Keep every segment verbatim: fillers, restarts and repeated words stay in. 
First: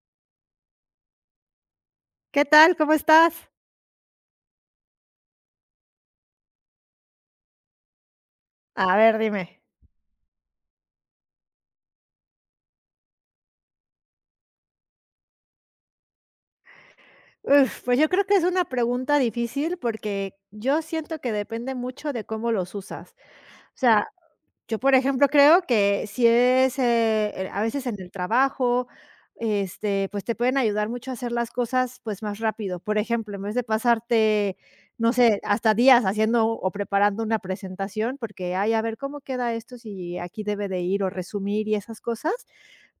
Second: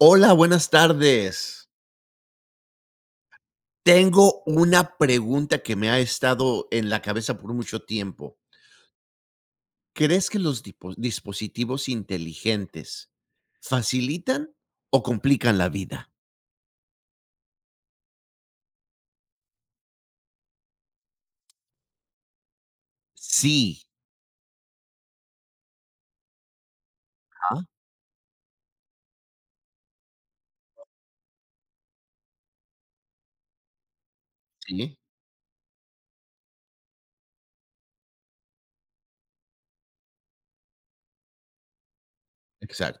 Hola, buenas tardes. ¿Qué tal? ¿Cómo estás? Tengo una pregunta que me ha estado en la cabeza por mucho tiempo. A ver, dime. ¿Crees que los dipo- dispositivos inteligentes facilitan o complican la vida? Uf, pues yo creo que es una pregunta difícil porque yo siento que depende mucho de cómo los usas. O Sí. sea, yo, por ejemplo, creo que si es, eh, el- a Ajá, veces en el trabajo, este, pues, te pueden ayudar mucho a hacer las cosas, pues, más rápido. Por ejemplo, en vez de pasarte, sí, no sé, hasta días haciendo o preparando una presentación, porque: "Ay, a ver cómo queda esto, si aquí debe de ir", o resumir y esas cosas,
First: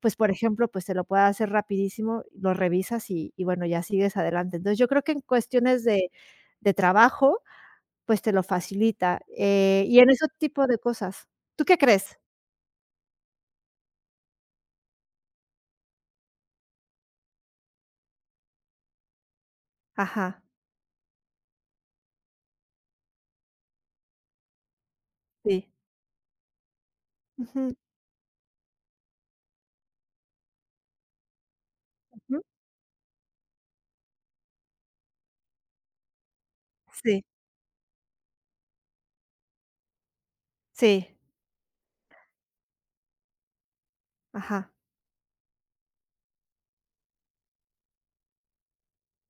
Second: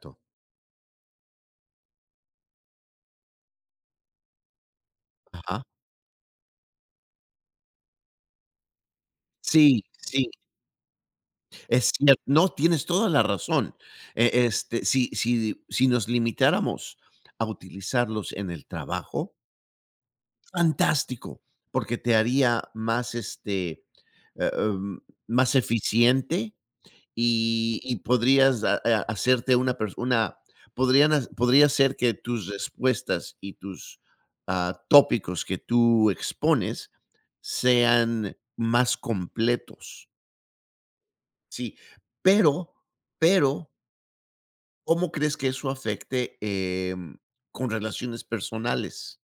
pues, por ejemplo, pues, se lo puede hacer rapidísimo, lo revisas y y bueno, ya sigues adelante. Entonces, yo creo que en Ajá. cuestiones de de trabajo, pues te lo facilita, Sí, eh, y en ese sí, tipo de cosas. ¿Tú qué es crees? cierto. No, tienes toda la razón. Eh, Este, si, si, si nos limitáramos a utilizarlos en el trabajo, Ajá, fantástico, porque te haría más, este, eh, em, más sí. eficiente Ujú, y y podrías ha ha hacerte una persona podrían ha podría ser que ujú. tus respuestas y tus, ah, tópicos que tú expones Sí, sean más completos. sí, Sí, pero pero, ajá. ¿cómo crees que eso afecte, em, con relaciones personales?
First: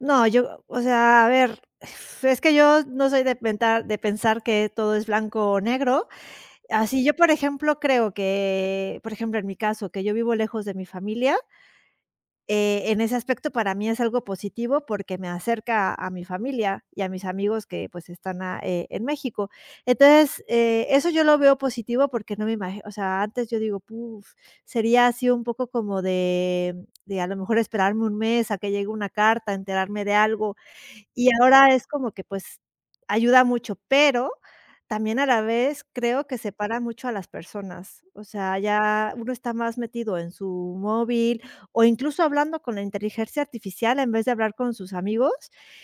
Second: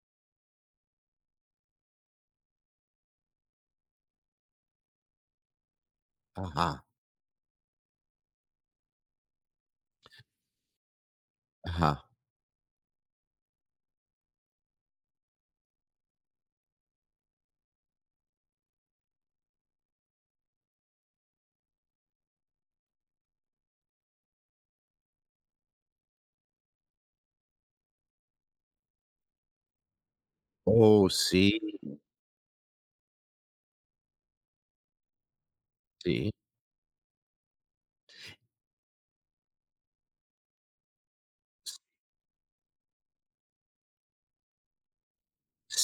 No, yo, o sea, a ver, es que yo no soy de pensar de pensar que todo es blanco o negro. Ajá, Así yo, por ejemplo, creo que, por ejemplo, en mi caso, que yo vivo lejos de mi familia, ajá. Eh, en ese aspecto para mí es algo positivo porque me acerca a mi familia y a mis amigos que pues están a- eh, en México. Entonces, eh, eso yo lo veo positivo porque no me imagino, o sea, antes yo digo, "Puf", sería así un poco como de, de a lo mejor esperarme un mes a que llegue una carta, enterarme de algo Oh, y sí, ahora es como que, pues, ayuda mucho, pero también a la vez creo sí. que separa mucho a las personas. O sea, ya uno está más metido en su móvil o incluso hablando con la inteligencia artificial en vez de hablar con sus amigos,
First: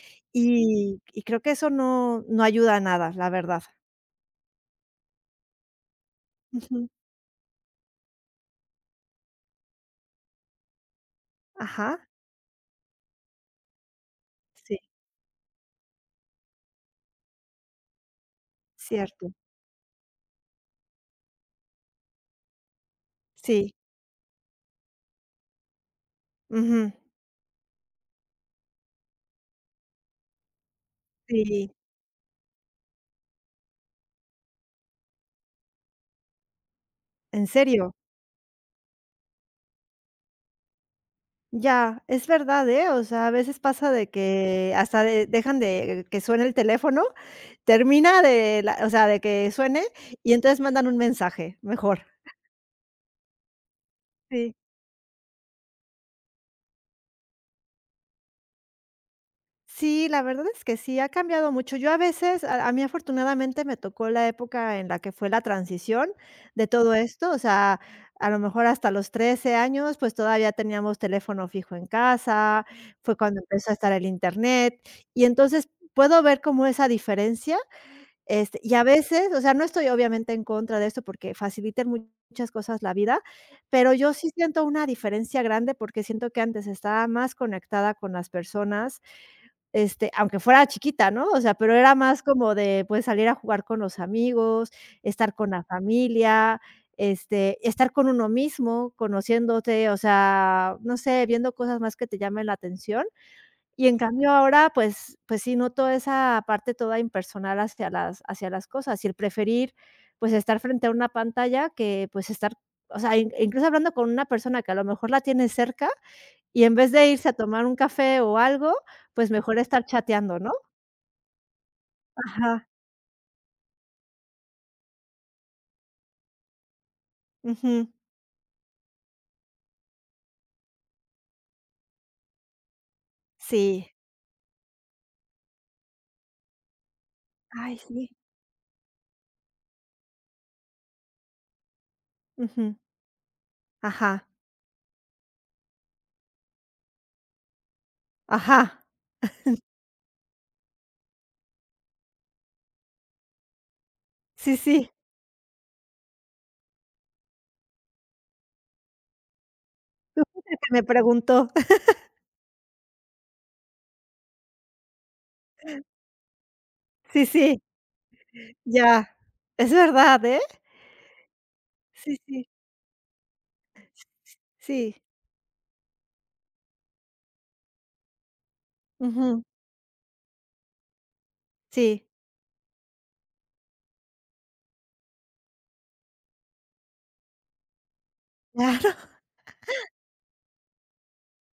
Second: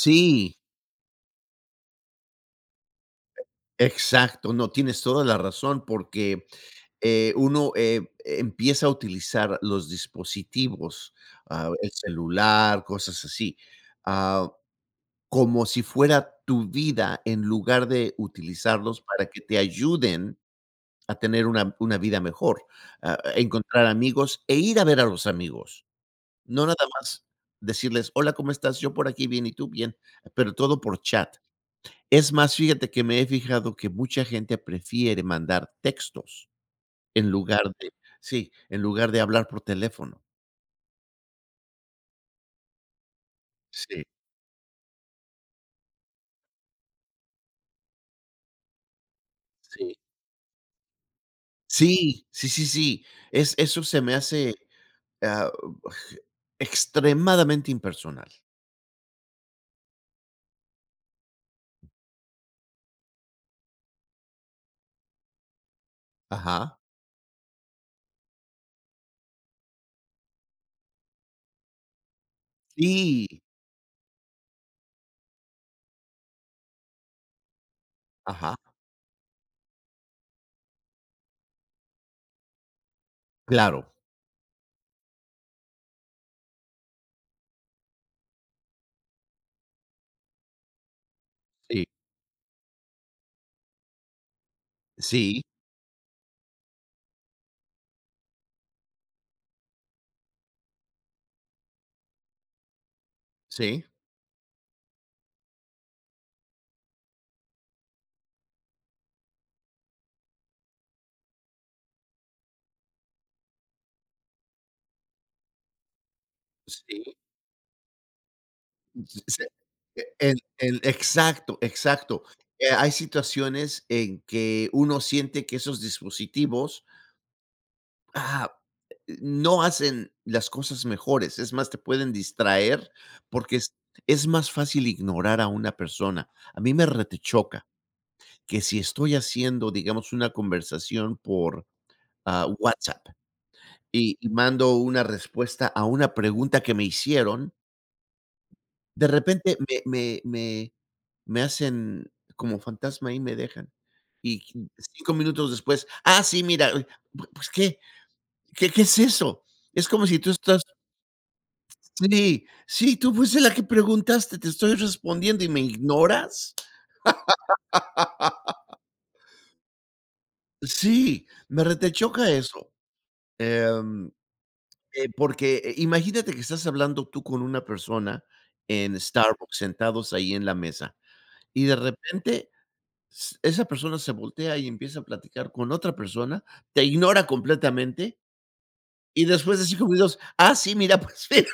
Sí, y y creo que eso no no ayuda a nada, la verdad. exacto. No, tienes toda la razón, porque, Ujú. eh, uno, eh, empieza a utilizar los dispositivos, ah, el Ajá. celular, cosas así, ah, Sí, como si fuera tu vida, en lugar de utilizarlos para cierto. que te ayuden a tener una una vida mejor, ah, a Sí. encontrar amigos e ir a ver a los amigos. No nada Ujú. más decirles: "Hola, ¿cómo estás? Yo por aquí bien, ¿y tú?". Bien, pero todo por chat. Sí, Es más, fíjate que me he fijado que mucha gente prefiere mandar textos en en lugar de, serio. sí, en lugar de hablar por teléfono. Ya, es verdad, ¿eh? O sea, a veces pasa Sí, de que hasta de dejan de eh, que suene el teléfono. Termina de la o sea, de que suene, sí. y entonces mandan un mensaje, mejor. Sí, sí, sí, sí. Es eso se me hace, Sí. ah, extremadamente impersonal. Sí, la verdad es que sí, ha cambiado mucho. Yo a veces, a a mí afortunadamente me tocó la época en la que fue la transición de Ajá. todo esto, o sea, a lo mejor hasta los trece años, pues, todavía teníamos teléfono fijo en casa, fue Sí, cuando empezó a estar el Internet, y entonces puedo ver como esa diferencia. ajá, Este, y a veces, o sea, no estoy obviamente en contra de esto porque facilitan muchas cosas la vida, claro. pero yo sí siento una diferencia grande porque siento que antes estaba más conectada con las personas, este, aunque fuera chiquita, ¿no? O sea, pero Sí, era más como de, pues, salir a jugar con los amigos, estar sí, con la familia, este, estar con uno mismo, conociéndote, o sea, no sé, viendo cosas más que te llamen la atención. sí, Y en cambio ahora, pues pues sí noto esa parte toda impersonal hacia las hacia las cosas, y el preferir, pues, estar frente a una pantalla que, pues, estar o sea, in incluso hablando con una persona que a lo mejor la tiene cerca, y en vez de sí, irse a tomar un café o algo, pues, se mejor estar chateando, el ¿no? el exacto, exacto. Ajá, Eh, hay situaciones en que uno siente que esos dispositivos ujú, Ah, no hacen las cosas mejores, es más, te pueden distraer porque es sí. es más fácil ignorar a una persona. A mí me retechoca Ay, sí. que si estoy haciendo, digamos, una conversación por, ah, Ujú. WhatsApp y Ajá, y mando una respuesta a una pregunta que me hicieron, ajá. de repente me me me me hacen como fantasma y me dejan. Y Sí, qu- sí, Cinco minutos después, ah, sí, mira, eh, pu pues, ¿qué? ¿Qué qué es eso? Es como si tú estás. que me preguntó. Sí, sí, tú fuiste la que preguntaste, te estoy respondiendo y me ignoras. Sí, sí, ya. Es verdad, ¿eh? Sí, me Sí, retechoca sí, eso, em, sí. eh, porque, eh, imagínate que estás hablando tú con una persona en Ujú, Starbucks, sentados ahí en la mesa, y de sí. repente s esa persona se voltea y empieza a platicar con otra persona, te ignora completamente, Claro, y después de cinco minutos, "Ah, sí, mira, pues mira".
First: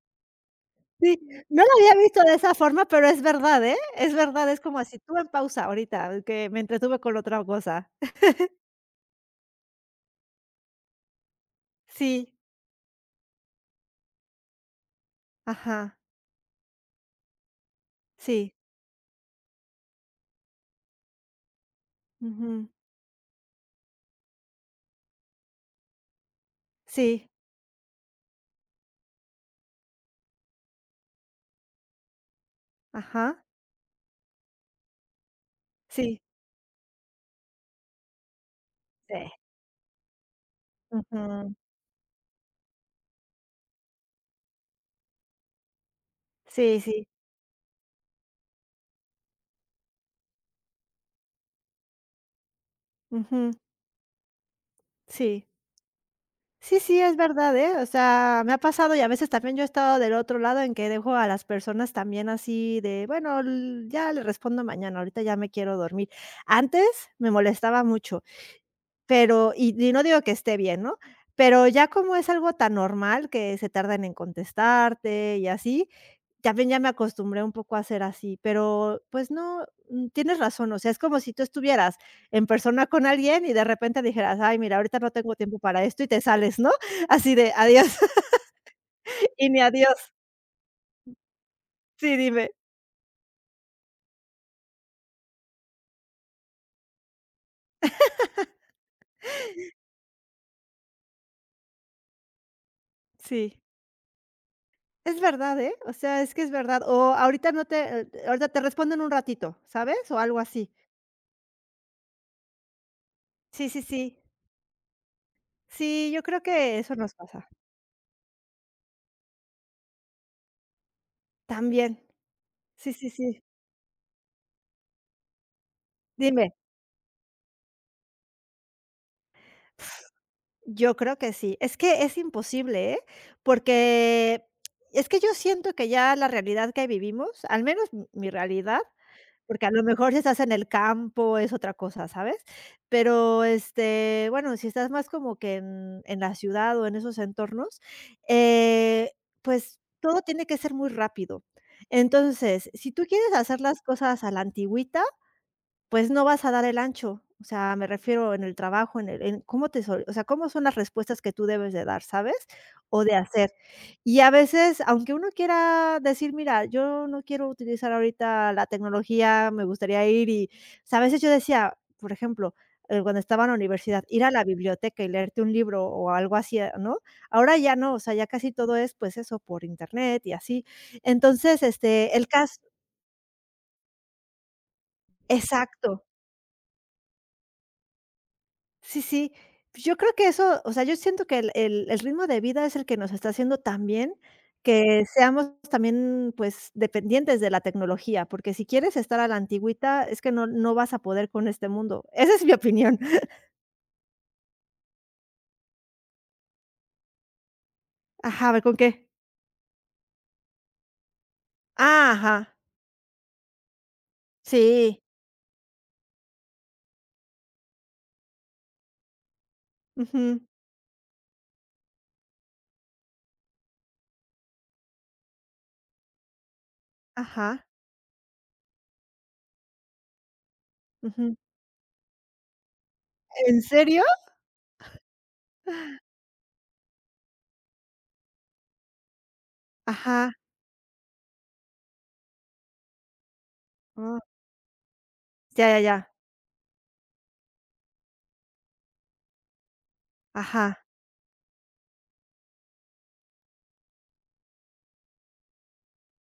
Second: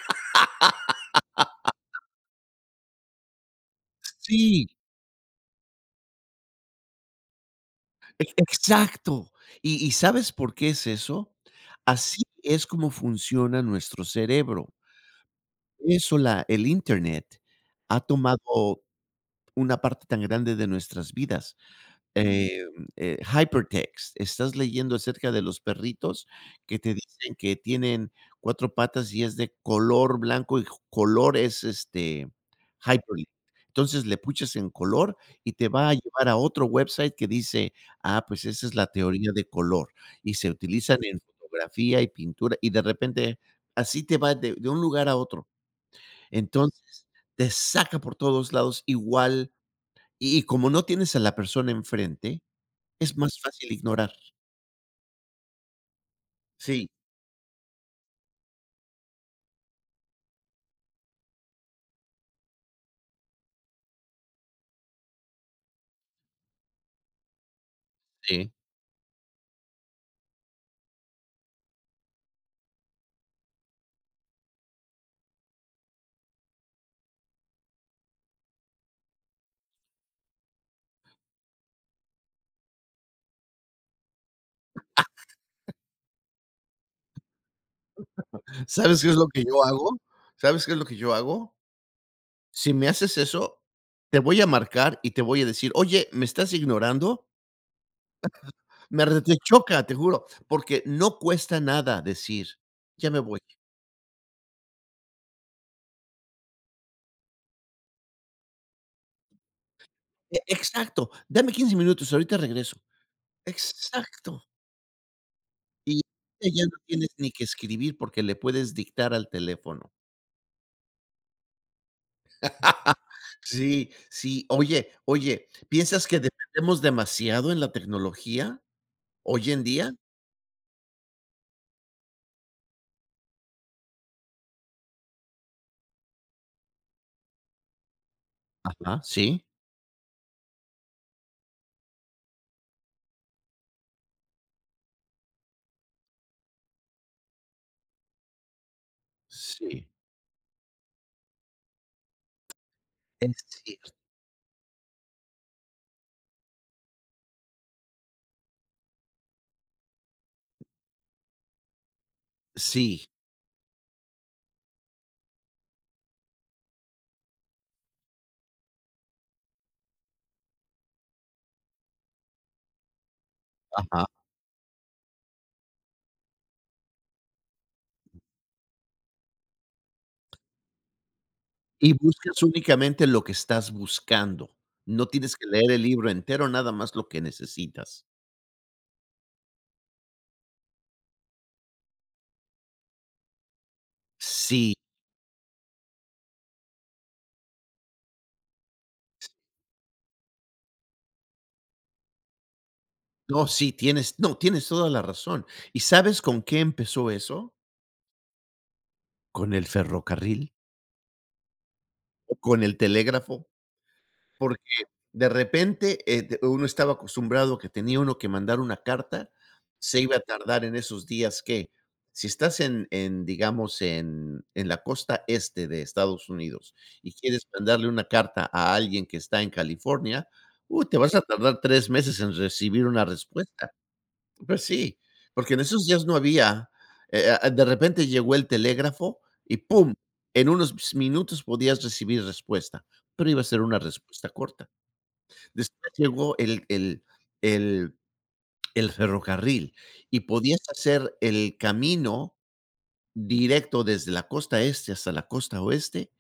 sí, no lo había visto de esa forma, pero es verdad, ¿eh? Es verdad, es Sí. como así, tú en pausa ahorita, que me entretuve con otra cosa. E exacto. ¿Y y sabes por qué es eso? Así Sí, es como funciona nuestro cerebro. ajá, Eso la El Internet ha sí, tomado una parte tan grande de nuestras vidas, eh, ujú, eh, hypertext. Estás leyendo acerca de los perritos que te sí, dicen que tienen cuatro patas y es de color blanco y color es, este, hyperlink. ajá, Entonces, le puchas en color y te va a sí, llevar a otro website que dice: "Ah, pues esa es la sí, teoría de color", y se utilizan en ujú, fotografía y pintura, y de repente así te va de de un lugar a otro. sí, Entonces, sí, te saca por todos lados igual, y y como no tienes a la persona enfrente, es más ujú, fácil ignorar. sí. Sí, Sí, sí, es verdad, ¿eh? O sea, me ha pasado y a veces también yo he estado del otro lado en que dejo a las personas también así de, bueno, l- ya le respondo mañana, ahorita ya me quiero dormir. Antes me molestaba mucho. sí. Pero y y no digo que esté bien, ¿no? Pero ya como es algo tan normal que se tardan en contestarte y así, también ya me acostumbré un poco a ser así, pero, pues no, mm, tienes razón, o sea, es como si tú estuvieras en persona con alguien y de repente dijeras: "Ay, mira, ahorita no tengo tiempo para esto", y te sales, ¿no? Así de: "Adiós", ¿Sabes qué es lo que y ni yo hago? adiós. ¿Sabes qué es lo que yo hago? Sí, dime. Si me haces eso, te voy a marcar y te voy a decir: "Oye, ¿me estás ignorando?". Me retechoca, te choca, te juro, porque no cuesta nada decir: "Ya me voy". Sí. Es verdad, ¿eh? O sea, es que es verdad. O ahorita no te eh, ahorita te respondo en un ratito, ¿sabes? O E algo así. Exacto, dame quince minutos, ahorita regreso. Sí, sí, sí. Exacto. Y Sí, yo creo ya no que eso tienes nos ni que pasa. escribir porque le puedes dictar al teléfono. También. Sí, sí, sí. Sí, sí. Oye, oye, ¿piensas que Dime. dependemos demasiado en la tecnología? Hoy en día. Yo creo que sí. Es que es imposible, ¿eh? Porque es que yo siento que ya la realidad que vivimos, al menos m mi realidad, Ajá, sí, porque a lo mejor si estás en el campo es otra cosa, ¿sabes? Pero, este, bueno, si estás más como que en en la ciudad o en esos entornos, eh, pues sí. todo tiene que ser muy rápido. Entonces, si tú quieres Es hacer las cierto. cosas a la antigüita. Pues no vas a dar el ancho, o sea, me refiero en el trabajo, en el en cómo te sol o sea, cómo son las respuestas que tú debes de dar, ¿sabes? O Sí. de hacer. Y a veces, aunque uno quiera decir: "Mira, yo no quiero utilizar ahorita la tecnología, me gustaría ir", y, o sea, a veces yo decía, por ejemplo, eh, cuando estaba en la universidad, Ajá. ir a la biblioteca y leerte un libro o algo así, eh, ¿no? Ahora ya no, o sea, ya casi todo es, pues, eso, por internet y así. Entonces, Y este, el buscas caso, únicamente lo que estás buscando. No tienes que leer el exacto. libro entero, nada más lo que necesitas. Sí, sí. Yo creo que eso, o sea, yo siento que el el el ritmo de vida es el que nos está haciendo también Sí, que seamos también, pues, dependientes de la tecnología, porque si quieres estar a la antigüita, es que no no vas a poder con este mundo. Esa es mi opinión. no, sí, tienes no, tienes toda la razón. ¿Y sabes con qué empezó eso? Ajá, a ver, ¿con qué? Con el ferrocarril, Ah, o ajá. con el telégrafo. Sí. De repente, eh, te- uno estaba acostumbrado que tenía uno que mandar una carta, se iba a Ujú. tardar en esos días que, si estás en, en, digamos, en, en la costa este de Estados Unidos y quieres Ajá. mandarle una carta a alguien que está en California, uh, te vas a Ujú. tardar tres meses en recibir una ¿En respuesta. serio? Pues sí, porque en esos días no había, eh, ah, de repente llegó el telégrafo y ¡pum! Ajá. En unos minutos podías recibir respuesta, pero iba a ser una Oh, respuesta corta. ya, ya, Después ya. llegó el el el el ferrocarril y podías Ajá. hacer el camino directo desde la costa este hasta la costa oeste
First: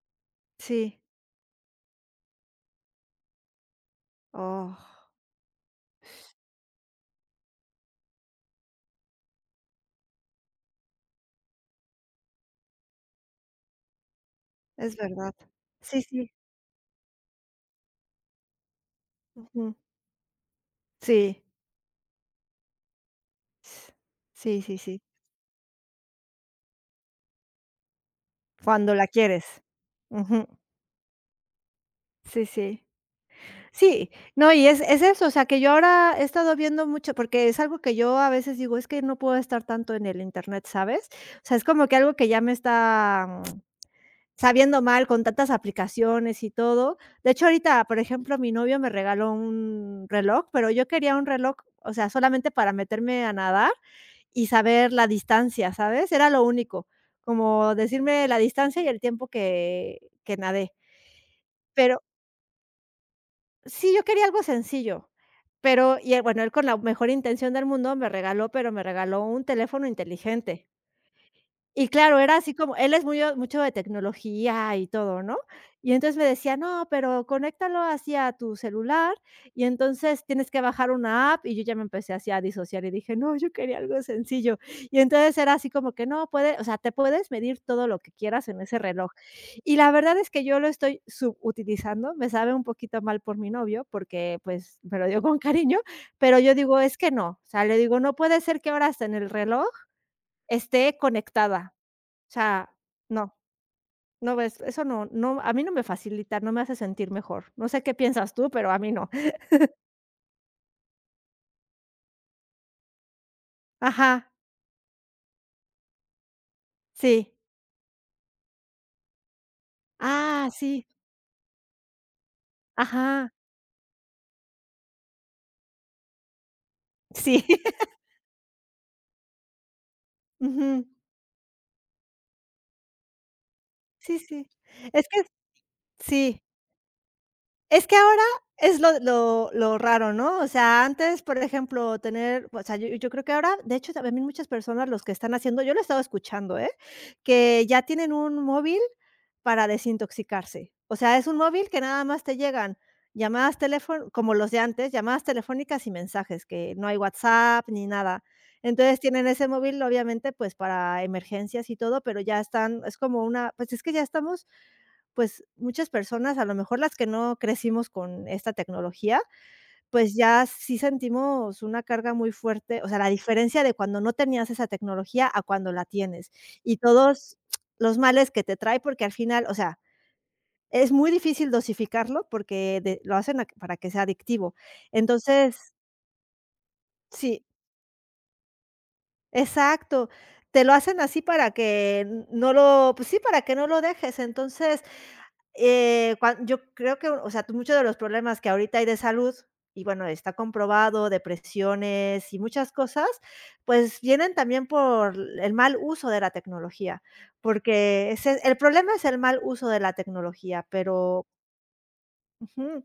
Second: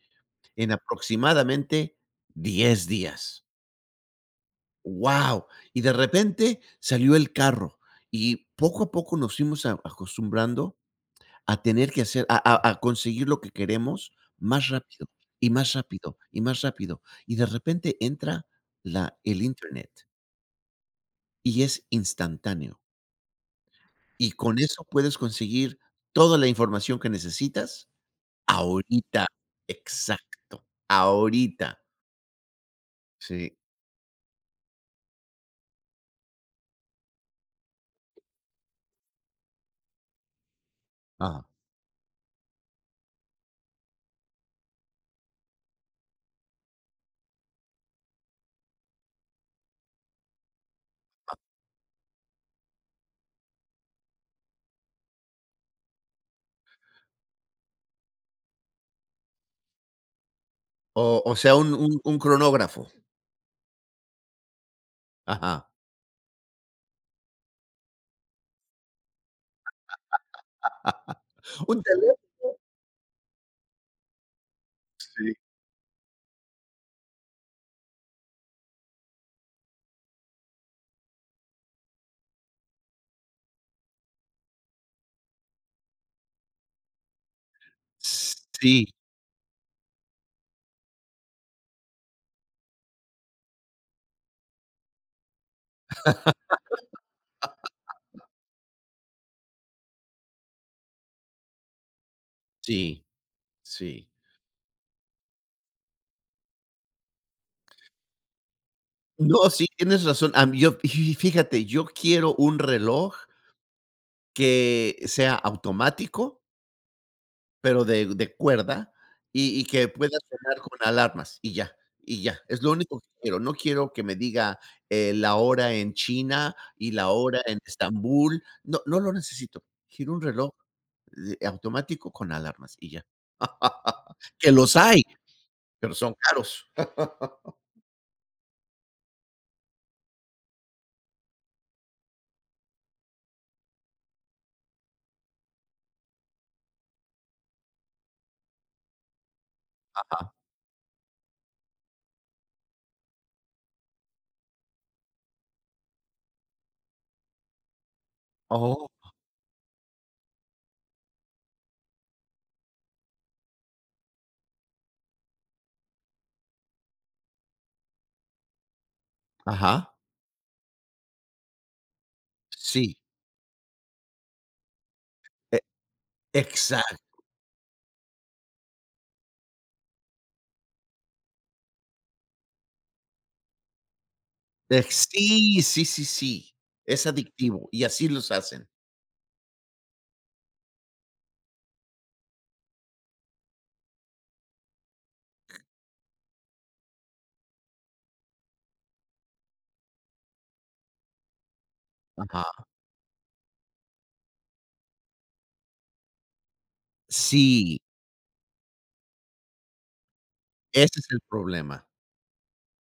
en Sí. aproximadamente diez días. Oh, Wow. Y de repente salió el carro y poco a poco nos fuimos a acostumbrando a tener que hacer a a a conseguir lo que queremos más es rápido verdad. y más Sí, rápido sí. y más rápido. Y de repente entra la el Ujú. Internet Sí. y es instantáneo. Y con Sí, sí, eso sí. puedes conseguir toda la información que necesitas Cuando la ahorita. quieres. Ujú. Exacto, ahorita. Sí, sí. Sí, Sí, no, y es es eso, o sea, que yo ahora he estado viendo mucho, porque es algo que yo a veces digo: "Es que no puedo estar tanto en el Internet", ¿sabes? O ajá. sea, es como que algo que ya me está mm, sabiendo mal con tantas aplicaciones y todo. De hecho, ahorita, por ejemplo, mi novio me regaló un reloj, pero yo quería un reloj, o sea, solamente para meterme a nadar y saber la distancia, ¿sabes? Era lo único, como decirme la distancia y el tiempo que que nadé. O o sea, un un Pero. un cronógrafo. Sí, yo quería algo sencillo, Ajá. pero y, eh, bueno, él con la mejor intención del mundo me regaló, pero me regaló un teléfono inteligente. Un Y claro, teléfono. era así como él es muy, mucho de tecnología y todo, Sí. ¿no? Y entonces me decía: "No, pero conéctalo así a tu celular, y entonces tienes que bajar una app", y yo ya me empecé así a disociar y dije: "No, yo quería algo sencillo". Y entonces era así como que no puede, o sea, te puedes medir todo lo que quieras en ese Sí, reloj. Y la verdad es que yo lo estoy subutilizando, me sabe un poquito mal por mi novio, porque, pues, me lo dio con cariño, pero yo digo: "Es que no", o sea, le digo: "No puede ser que ahora hasta en el reloj esté conectada". O sea, sí, no, sí. no ves, eso no no, a mí no me facilita, no me hace sentir mejor. No sé qué piensas tú, pero a mí no. No, sí, tienes razón. Am Yo, fíjate, yo quiero un reloj Ajá, que sea automático. sí. Pero de de cuerda y y que pueda Ah, sonar con sí, alarmas y ya y ya, es lo único que ajá, quiero. No quiero que me diga, eh, la hora en China y la hora sí. en Estambul. No, no lo necesito. Quiero un reloj Ujú. de automático con alarmas y ya. Sí, sí. Que los hay, Es que pero son sí, caros. es que ahora es lo lo lo raro, ¿no? O sea, antes, por ejemplo, tener, o sea, yo yo creo que ahora, de hecho, también muchas personas los que están haciendo, yo lo he estado escuchando, ¿eh? Que ya tienen un móvil para Ajá. desintoxicarse. O sea, es un móvil que nada más te llegan llamadas teléfono como los de antes, llamadas telefónicas y mensajes, que no hay WhatsApp ni nada. Oh, Entonces, tienen ese móvil, obviamente, pues, para emergencias y todo, pero ya están es como una pues, es que ya estamos, pues, muchas personas, a lo mejor las que no crecimos con esta tecnología, ajá. pues, ya sí sentimos una carga muy fuerte, o Sí, sea, la diferencia de cuando no tenías esa tecnología a e cuando la tienes, y exacto. todos los males que te trae, porque al final, o sea, es muy difícil dosificarlo porque de lo hacen a para que sea adictivo. Ex Sí, Entonces sí, sí, sí. Es sí, adictivo y así los hacen. exacto. Te lo hacen así para que n- no lo pues sí, para que no lo dejes. Entonces, eh, cuan yo creo que, o sea, tú muchos de los problemas que ahorita hay de salud, y bueno, está comprobado, depresiones y Ajá. muchas cosas, pues vienen también por el mal uso de la tecnología, Sí, porque ese el problema es el mal uso de la tecnología, ese es el pero problema. ujú.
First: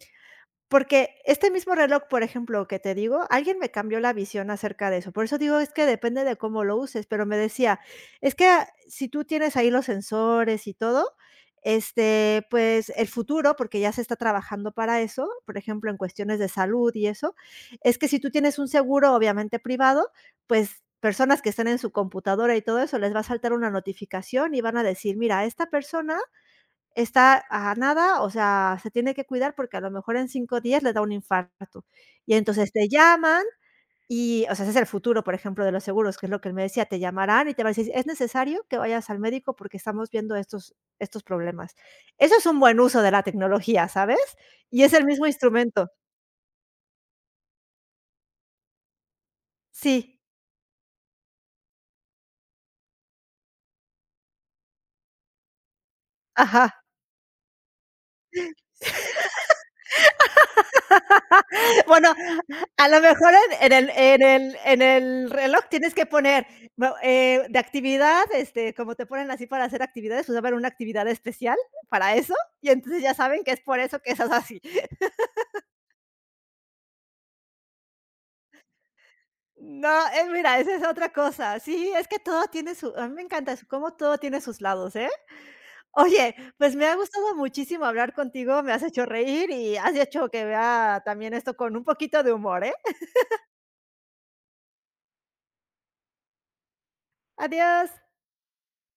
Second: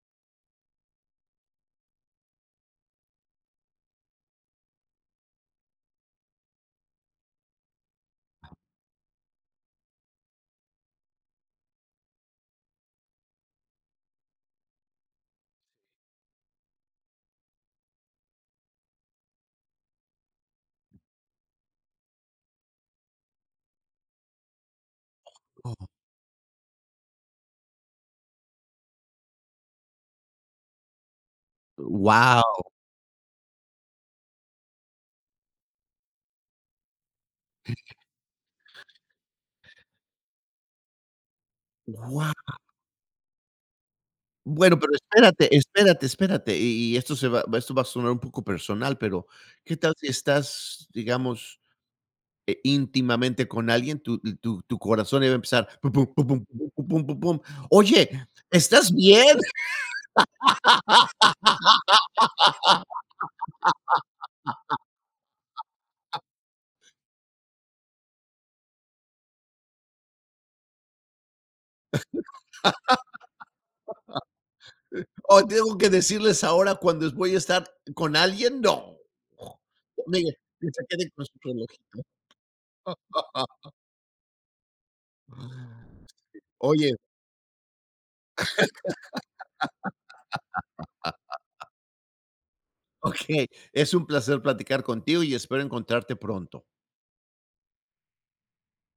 Porque este mismo reloj, por ejemplo, que te digo, alguien me cambió la visión acerca de eso. Por eso digo, es que depende de cómo lo uses, pero me decía, es que ah, si tú tienes ahí los sensores y todo, este, pues el futuro, porque ya se está trabajando para eso, por ejemplo, en cuestiones de salud y eso, es que si tú tienes un seguro, obviamente privado, pues personas que estén en su computadora y todo eso, les va a saltar una notificación y van a decir, mira, esta persona. Está a nada, o sea, se tiene que cuidar porque a lo mejor en cinco días le da un infarto. Y Wow, entonces te llaman y, o sea, ese es el futuro, por ejemplo, de los seguros, que es lo que él me decía, te llamarán y te van a decir: "Es necesario que vayas al médico porque estamos viendo estos estos problemas". wow. Eso es un buen uso de la tecnología, ¿sabes? Bueno, Y pero es el mismo espérate, instrumento. espérate, espérate, y y esto se va esto va a sonar un poco personal, pero, ¿qué tal si Sí, estás, digamos, eh, íntimamente con alguien? Tu tu tu corazón iba a empezar, pum, pum, pum, pum, pum, ajá. pum, pum, pum, pum. Oye, ¿estás bien? Bueno, a lo mejor en en el en el en el reloj tienes que poner, no, eh, de actividad, este, como te ponen así para hacer actividades, pues, va a haber una actividad especial para eso, y entonces ya saben que es por eso que estás así. ¿O tengo que decirles ahora cuando voy a estar con alguien? No. No, eh, Mire, mira, que esa se es queden otra con su cosa. Sí, relojito. es que todo tiene su a mí me encanta eso, cómo todo tiene sus lados, ¿eh? Oye, pues, me Oye, ha gustado muchísimo hablar contigo, me has hecho reír y has hecho que vea también esto con un poquito de humor, ¿eh? okey, es un placer platicar contigo y espero encontrarte pronto. Adiós.